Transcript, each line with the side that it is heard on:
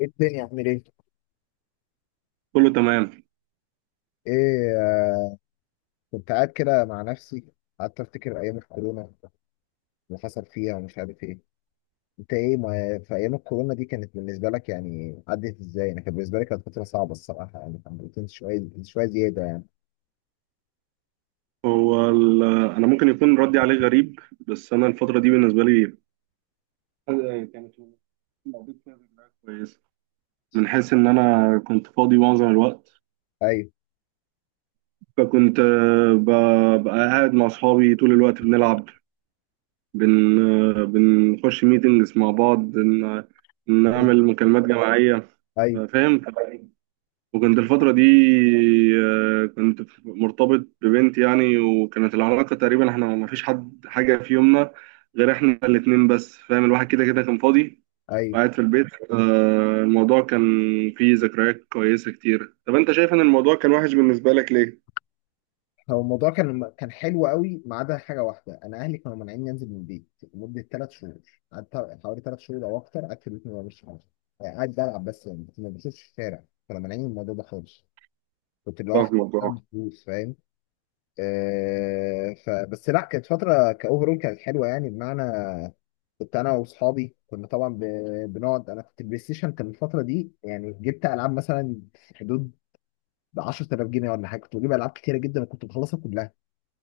left: ايه الدنيا عامل ايه؟
right: كله تمام.
left: ايه كنت قاعد كده مع نفسي. قعدت افتكر ايام الكورونا اللي حصل فيها ومش عارف ايه. انت ايه، ما في ايام الكورونا دي كانت بالنسبه لك، يعني عدت ازاي؟ انا كانت بالنسبه لي كانت فتره صعبه الصراحه، يعني كان بروتين شويه شويه زياده يعني.
right: هو ال- انا ممكن يكون ردي عليه غريب، بس انا الفتره دي بالنسبه لي كانت مقضيت فيها ذكريات كويسه، من حيث ان انا كنت فاضي معظم الوقت.
left: ايوه،
right: فكنت ببقى قاعد مع اصحابي طول الوقت بنلعب بن آه، بنخش ميتنجز مع بعض
left: ايوه،
right: نعمل مكالمات جماعيه.
left: ايوه،
right: فاهم. وكنت الفترة دي مرتبط ببنت يعني، وكانت العلاقة تقريبا احنا ما فيش حد حاجة في يومنا غير احنا الاتنين بس. فاهم، الواحد كده كده كان فاضي
left: ايوه.
right: وقاعد في البيت. الموضوع كان فيه ذكريات كويسة كتير. طب انت شايف ان الموضوع كان وحش بالنسبة لك ليه؟
left: هو الموضوع كان حلو قوي ما عدا حاجه واحده، انا اهلي كانوا مانعيني انزل من البيت لمده ثلاث شهور. قعدت حوالي ثلاث شهور او اكتر قعدت في البيت ما بعملش حاجه، يعني قاعد بلعب بس، يعني ما بشوفش الشارع، كانوا مانعيني من الموضوع ده خالص. كنت لوحدي
right: فاهمك. اه.
left: بعمل فلوس، فاهم؟ آه، فبس لا، كانت فتره كاوفرول كانت حلوه، يعني بمعنى كنت انا واصحابي كنا طبعا بنقعد. انا كنت البلاي ستيشن كان الفتره دي، يعني جبت العاب مثلا في حدود 10,000 جنيه ولا حاجه، كنت بجيب العاب كتيره جدا وكنت بخلصها كلها.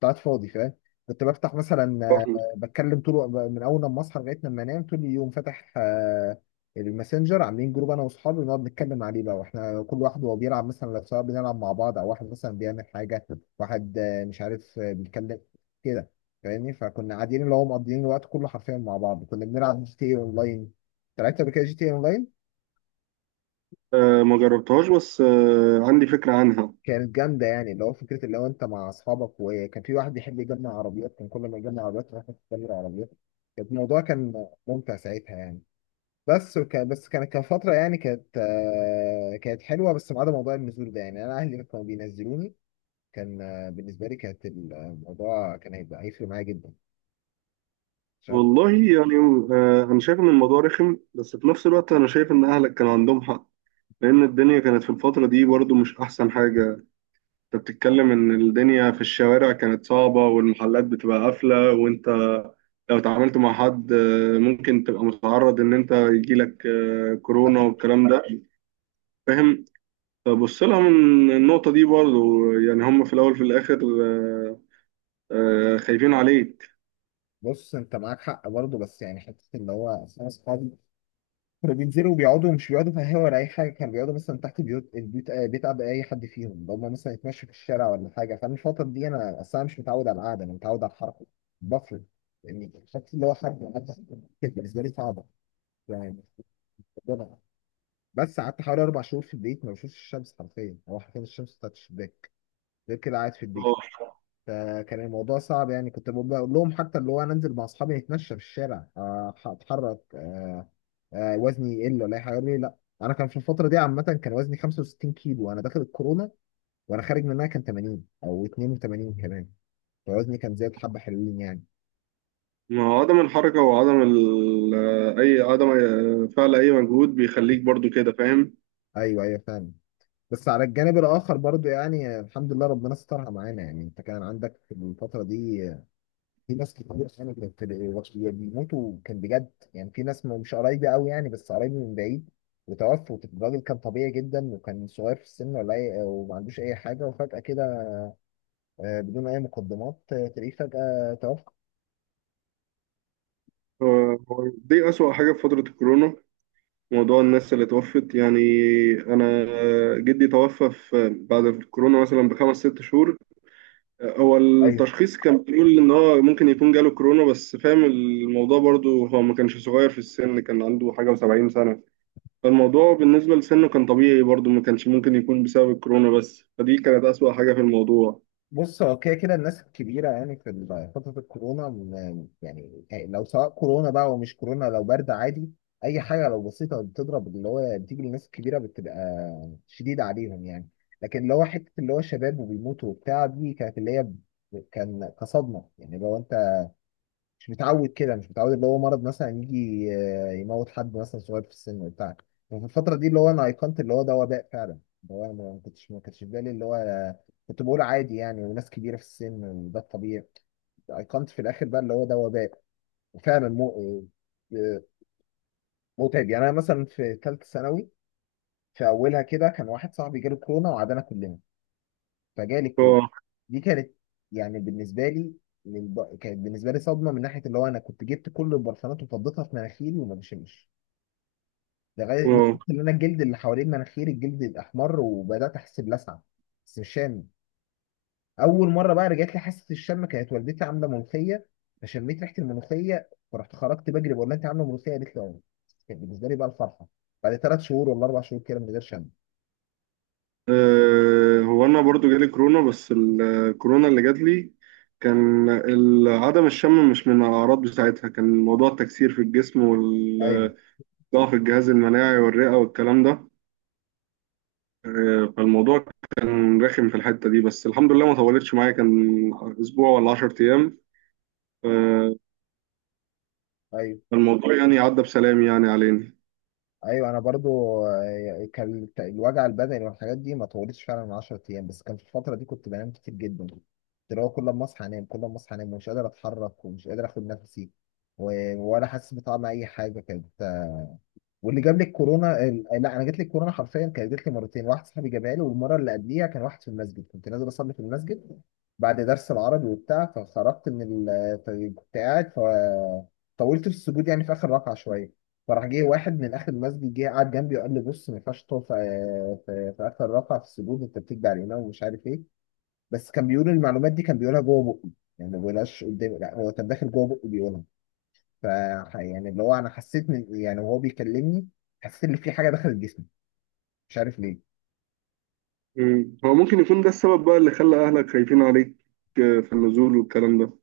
left: قاعد فاضي، فاهم؟ كنت بفتح مثلا،
right: فاهمك.
left: بتكلم طول من اول لما اصحى لغايه لما انام، طول اليوم فاتح الماسنجر. عاملين جروب انا واصحابي بنقعد نتكلم عليه بقى، واحنا كل واحد وهو بيلعب، مثلا لو سواء بنلعب مع بعض او واحد مثلا بيعمل حاجه. واحد مش عارف، بيتكلم كده، فاهمني؟ فكنا قاعدين اللي هو مقضيين الوقت كله حرفيا مع بعض. كنا بنلعب جي تي اي اونلاين. لعبت قبل كده جي تي اي اونلاين؟
right: ما جربتهاش، بس عندي فكرة عنها.
left: كانت جامده يعني، اللي هو فكره اللي هو انت مع اصحابك، وكان في واحد بيحب يجمع عربيات، كان كل ما يجمع عربيات راح يشتري عربيات. كان الموضوع كان ممتع ساعتها يعني. بس، وكان بس كانت كان فتره، يعني كانت كانت حلوه بس ما عدا موضوع النزول ده، يعني انا اهلي كانوا بينزلوني. كان بالنسبه لي كانت الموضوع كان هيبقى هيفرق معايا جدا عشان.
right: والله يعني، انا شايف ان الموضوع رخم، بس في نفس الوقت انا شايف ان اهلك كان عندهم حق، لأن الدنيا كانت في الفترة دي برضو مش أحسن حاجة. أنت بتتكلم إن الدنيا في الشوارع كانت صعبة والمحلات بتبقى قافلة، وأنت لو اتعاملت مع حد ممكن تبقى متعرض إن أنت يجيلك كورونا والكلام ده. فاهم. فبص لها من النقطة دي برضو، يعني هم في الأول في الآخر آه، خايفين عليك.
left: بص انت معاك حق برضه، بس يعني حته اللي هو أصل انا اصحابي كانوا بينزلوا وبيقعدوا، مش بيقعدوا في القهوة ولا أي حاجة، كانوا بيقعدوا مثلا تحت بيوت البيوت، بيت أب أي حد فيهم، لو هما مثلا يتمشوا في الشارع ولا حاجة. فأنا الفترة دي أنا أصلا مش متعود على القعدة، أنا متعود على الحركة. بفرق يعني. الشكل اللي هو كانت بالنسبة لي صعبة يعني. بس قعدت حوالي أربع شهور في البيت ما بشوفش الشمس حرفيا، هو حرفيا الشمس بتاعت الشباك غير كده قاعد في
right: آه،
left: البيت. فكان الموضوع صعب يعني، كنت بقول لهم حتى اللي هو أنا أنزل مع أصحابي نتمشى في الشارع، أتحرك، وزني يقل ولا اي حاجه. قال لي لا. انا كان في الفتره دي عامه كان وزني 65 كيلو وانا داخل الكورونا، وانا خارج منها كان 80 او 82 كمان. فوزني كان زاد حبه حلوين يعني.
right: ما هو عدم الحركة وعدم أي عدم فعل أي مجهود بيخليك برضو كده، فاهم.
left: ايوه ايوه، فاهم. بس على الجانب الاخر برضو يعني، الحمد لله ربنا سترها معانا يعني. انت كان عندك في الفتره دي في ناس كتير يعني كانت بيموتوا، كان بجد يعني. في ناس مش قرايبي قوي يعني، بس قرايبي من بعيد، وتوفوا. الراجل كان طبيعي جدا وكان صغير في السن ولا اي، وما عندوش اي حاجه، وفجاه كده بدون اي مقدمات، تلاقيه فجأة توفى.
right: آه، دي أسوأ حاجة في فترة الكورونا، موضوع الناس اللي توفت يعني. انا جدي توفى في بعد الكورونا مثلا بخمس ست شهور. هو
left: ايوه.
right: التشخيص كان بيقول ان هو ممكن يكون جاله كورونا، بس فاهم الموضوع برضو، هو ما كانش صغير في السن، كان عنده حاجة و70 سنة. فالموضوع بالنسبة لسنه كان طبيعي برضو، ما كانش ممكن يكون بسبب الكورونا بس. فدي كانت أسوأ حاجة في الموضوع.
left: بص، هو كده كده الناس الكبيرة يعني في فترة الكورونا يعني لو سواء كورونا بقى ومش كورونا، لو برد عادي، أي حاجة لو بسيطة بتضرب اللي هو بتيجي للناس الكبيرة بتبقى شديدة عليهم يعني. لكن اللي هو حتة اللي هو شباب وبيموتوا وبتاع، دي كانت اللي هي كان كصدمة يعني. لو أنت مش متعود كده، مش متعود اللي هو مرض مثلا يجي، يموت حد مثلا صغير في السن وبتاع. وفي الفترة دي اللي هو أنا أيقنت اللي هو ده وباء فعلا، اللي هو أنا ما كنتش ما كانش في بالي اللي هو، كنت بقول عادي يعني، وناس كبيرة في السن وده الطبيعي. أيقنت في الآخر بقى اللي هو ده وباء. وفعلا آه، متعب يعني. أنا مثلا في ثالثة ثانوي، في أولها كده، كان واحد صاحبي جاله كورونا وعدنا كلنا فجالي كورونا.
right: اه.
left: دي كانت، يعني بالنسبه لي، كانت بالنسبه لي صدمه، من ناحيه اللي هو انا كنت جبت كل البرفانات وفضيتها في مناخيري وما بشمش، لغايه لدرجه
right: آه.
left: ان انا الجلد اللي حوالين مناخيري الجلد الاحمر وبدات احس بلسعه، بس مش شامم. اول مره بقى رجعت لي حاسه الشم كانت والدتي عامله ملوخيه، فشميت ريحه الملوخيه، فرحت خرجت بجري بقول لها انت عامله ملوخيه؟ قالت لي اه. كانت بالنسبه لي بقى الفرحه بعد ثلاث شهور ولا اربع شهور كده من غير شم.
right: هو انا برضو جالي كورونا، بس الكورونا اللي جات لي كان عدم الشم مش من الاعراض بتاعتها، كان موضوع التكسير في الجسم
left: ايوه
right: والضعف، الجهاز المناعي والرئة والكلام ده. فالموضوع كان رخم في الحتة دي، بس الحمد لله ما طولتش معايا، كان اسبوع ولا 10 ايام. آه،
left: ايوه.
right: فالموضوع يعني عدى بسلام يعني علينا.
left: ايوه انا برضو، كان الوجع البدني والحاجات دي ما طولتش فعلا من 10 ايام. بس كان في الفتره دي كنت بنام كتير جدا، كنت اللي هو كل ما اصحى انام، كل ما اصحى انام، ومش قادر اتحرك ومش قادر اخد نفسي ولا حاسس بطعم اي حاجه كده. واللي جاب لي الكورونا لا، انا جات لي الكورونا حرفيا كانت جات لي مرتين. واحد صاحبي جابها لي، والمره اللي قبليها كان واحد في المسجد. كنت نازل اصلي في المسجد بعد درس العربي وبتاع، فخرجت من فكنت قاعد، فطولت في السجود يعني في اخر ركعه شويه. فراح جه واحد من اخر المسجد، جه قعد جنبي وقال لي بص ما ينفعش تقف في اخر ركعه في السجود، انت بتكبر علينا ومش عارف ايه. بس كان بيقول المعلومات دي كان بيقولها جوه بقي، يعني ما بيقولهاش قدامي، لا هو كان داخل جوه بقي بيقولها. ف يعني اللي هو انا حسيت من، يعني وهو بيكلمني حسيت ان في حاجه دخلت جسمي، مش عارف ليه.
right: مم. هو ممكن يكون ده السبب بقى اللي خلى اهلك خايفين عليك في النزول والكلام ده.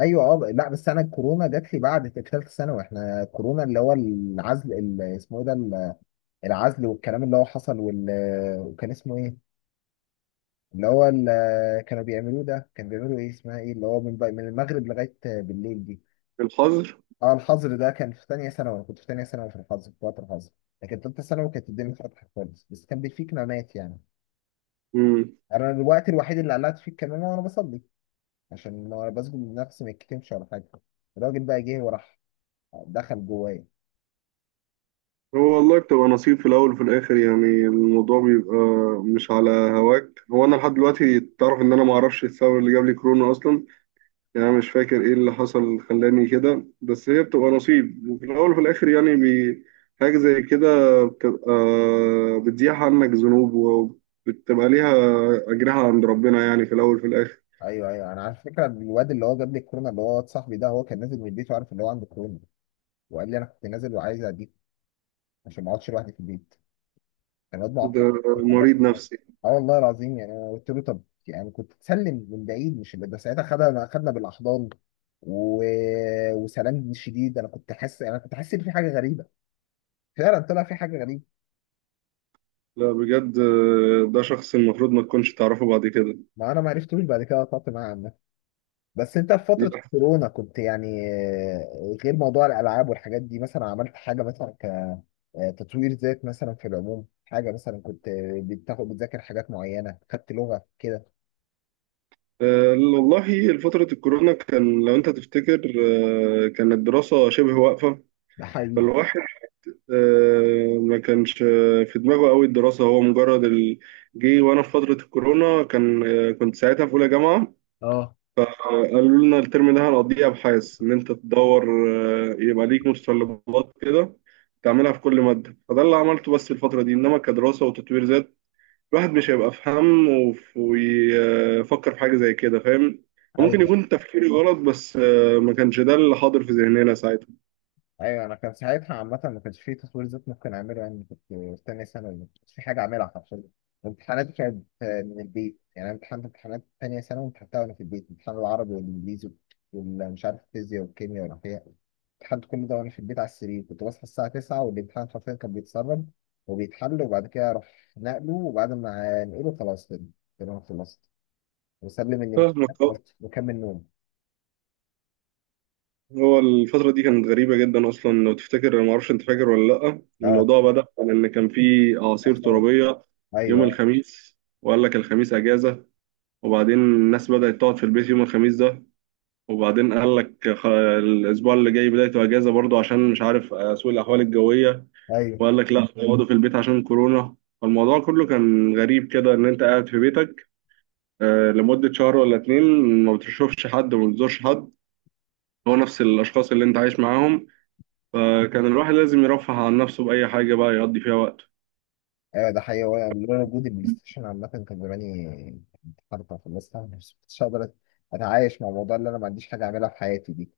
left: ايوه. اه لا، بس انا الكورونا جات لي بعد ثالثه ثانوي. احنا الكورونا اللي هو العزل اللي اسمه ايه ده، العزل والكلام اللي هو حصل وكان اسمه ايه اللي هو اللي كانوا بيعملوه ده، كان بيعملوا ايه اسمها ايه، اللي هو من المغرب لغايه بالليل دي.
right: الحظر.
left: اه الحظر، ده كان في ثانيه ثانوي. انا كنت في ثانيه ثانوي في الحظر، في وقت الحظر. لكن ثالثه ثانوي كانت الدنيا فتحت خالص، بس كان بيفيك نومات يعني. انا الوقت الوحيد اللي قلعت فيه الكمامه وانا بصلي، عشان لو انا بسجد لنفسي ما يتكتمش ولا حاجه. الراجل بقى جه وراح دخل جوايا.
right: هو والله بتبقى نصيب في الأول وفي الآخر، يعني الموضوع بيبقى مش على هواك. هو أنا لحد دلوقتي تعرف إن أنا معرفش السبب اللي جاب لي كورونا أصلا، يعني أنا مش فاكر إيه اللي حصل خلاني كده، بس هي بتبقى نصيب وفي الأول وفي الآخر يعني حاجة زي كده، بتبقى بتزيح عنك ذنوب وبتبقى ليها أجرها عند ربنا يعني في الأول وفي الآخر.
left: ايوه ايوه. انا على فكره الواد اللي هو جاب لي الكورونا، اللي هو واد صاحبي ده، هو كان نازل من البيت وعارف ان هو عنده كورونا، وقال لي انا كنت نازل وعايز اديك عشان ما اقعدش لوحدي في البيت. كان واد
right: ده
left: معقد. انت عملت
right: مريض
left: إيه؟
right: نفسي.
left: اه والله العظيم. يعني انا قلت له طب يعني كنت تسلم من بعيد مش اللي ده، ساعتها خدنا بالاحضان و... وسلام شديد. انا كنت حاسس، انا كنت حاسس ان في حاجه غريبه، فعلا طلع في حاجه غريبه.
right: لا بجد، ده شخص المفروض ما تكونش تعرفه بعد كده.
left: ما انا ما عرفتوش بعد كده، قطعت معاه عنه. بس انت في
right: دي
left: فترة كورونا كنت يعني، غير موضوع الالعاب والحاجات دي، مثلا عملت حاجة مثلا كتطوير ذات مثلا، في العموم حاجة مثلا كنت بتاخد بتذاكر حاجات معينة، خدت لغة كده؟
right: أه والله فترة الكورونا، كان لو أنت تفتكر أه كانت الدراسة شبه واقفة.
left: ده حقيقي.
right: فالواحد ما كانش في دماغه قوي الدراسة، هو مجرد جه وأنا في فترة الكورونا كان كنت ساعتها في أولى جامعة.
left: اه.
right: قالوا لنا الترم ده هنقضيه أبحاث، إن أنت تدور يبقى ليك متطلبات كده تعملها في كل مادة. فده اللي عملته بس الفترة دي. إنما كدراسة وتطوير، الواحد مش هيبقى في هم ويفكر في حاجة زي كده، فاهم. ممكن
left: ايوه
right: يكون تفكيري غلط، بس ما كانش ده اللي حاضر في ذهننا ساعتها.
left: ايوه. انا كان ساعتها عامه ما كانش فيه تطوير ذات ممكن اعمله، يعني كنت في تانية ثانوي ما كانش في حاجه اعملها حرفيا. امتحاناتي كانت من البيت يعني. انا امتحنت امتحانات تانية ثانوي امتحنتها وانا في البيت، امتحان العربي والانجليزي ومش عارف الفيزياء والكيمياء والاحياء، امتحنت كل ده وانا في البيت على السرير. كنت بصحى الساعه 9 والامتحان حرفيا كان بيتسرب وبيتحل، وبعد كده اروح نقله، وبعد ما نقله خلاص كده، كده انا خلصت، واسلم الامتحان
right: فاهمك. آه.
left: بس واكمل نوم.
right: هو الفترة دي كانت غريبة جدا أصلا. لو تفتكر أنا معرفش أنت فاكر ولا لأ،
left: اه
right: الموضوع بدأ عن إن كان في أعاصير
left: حصل.
right: ترابية يوم
left: ايوه
right: الخميس، وقال لك الخميس أجازة، وبعدين الناس بدأت تقعد في البيت يوم الخميس ده، وبعدين قال لك الأسبوع اللي جاي بدايته أجازة برضه عشان مش عارف سوء الأحوال الجوية،
left: ايوه
right: وقال لك لا اقعدوا في البيت عشان كورونا. فالموضوع كله كان غريب كده، ان انت قاعد في بيتك لمدة شهر ولا اتنين ما بتشوفش حد وما بتزورش حد، هو نفس الاشخاص اللي انت عايش معاهم. فكان الواحد لازم يرفه عن نفسه بأي حاجة بقى يقضي فيها وقته.
left: ايوه. ده حقيقي. وانا لولا وجود البلاي ستيشن عامة كان زماني كنت حرفة في الناس، مش كنتش هقدر اتعايش مع الموضوع، اللي انا ما عنديش حاجة اعملها في حياتي دي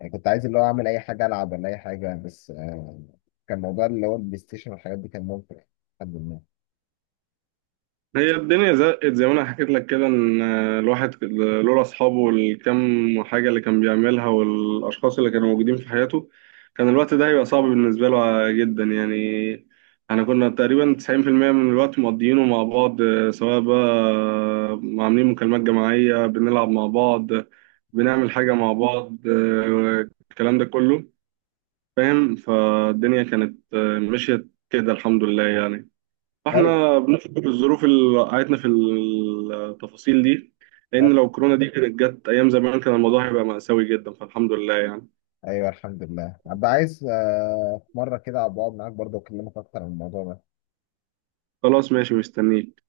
left: يعني. كنت عايز اللي هو اعمل اي حاجة، العب ولا اي حاجة، بس كان موضوع اللي هو البلاي ستيشن والحاجات دي كان ممتع، الحمد لله.
right: هي الدنيا زقت زي ما انا حكيت لك كده، ان الواحد لولا اصحابه والكم حاجه اللي كان بيعملها والاشخاص اللي كانوا موجودين في حياته كان الوقت ده هيبقى صعب بالنسبه له جدا يعني. احنا كنا تقريبا 90% من الوقت مقضيينه مع بعض، سواء بقى عاملين مكالمات جماعيه بنلعب مع بعض، بنعمل حاجه مع بعض الكلام ده كله فاهم. فالدنيا كانت مشيت كده، الحمد لله يعني.
left: ايوه
right: فاحنا بنفكر في الظروف اللي وقعتنا في التفاصيل دي، لان
left: ايوه.
right: لو كورونا دي كانت جت ايام زمان كان الموضوع هيبقى مأساوي جدا، فالحمد لله يعني.
left: أيوة، الحمد لله. ابقى عايز في مرة كده ابقى اقعد معاك برضه واكلمك اكتر عن الموضوع ده.
right: خلاص ماشي، مستنيك.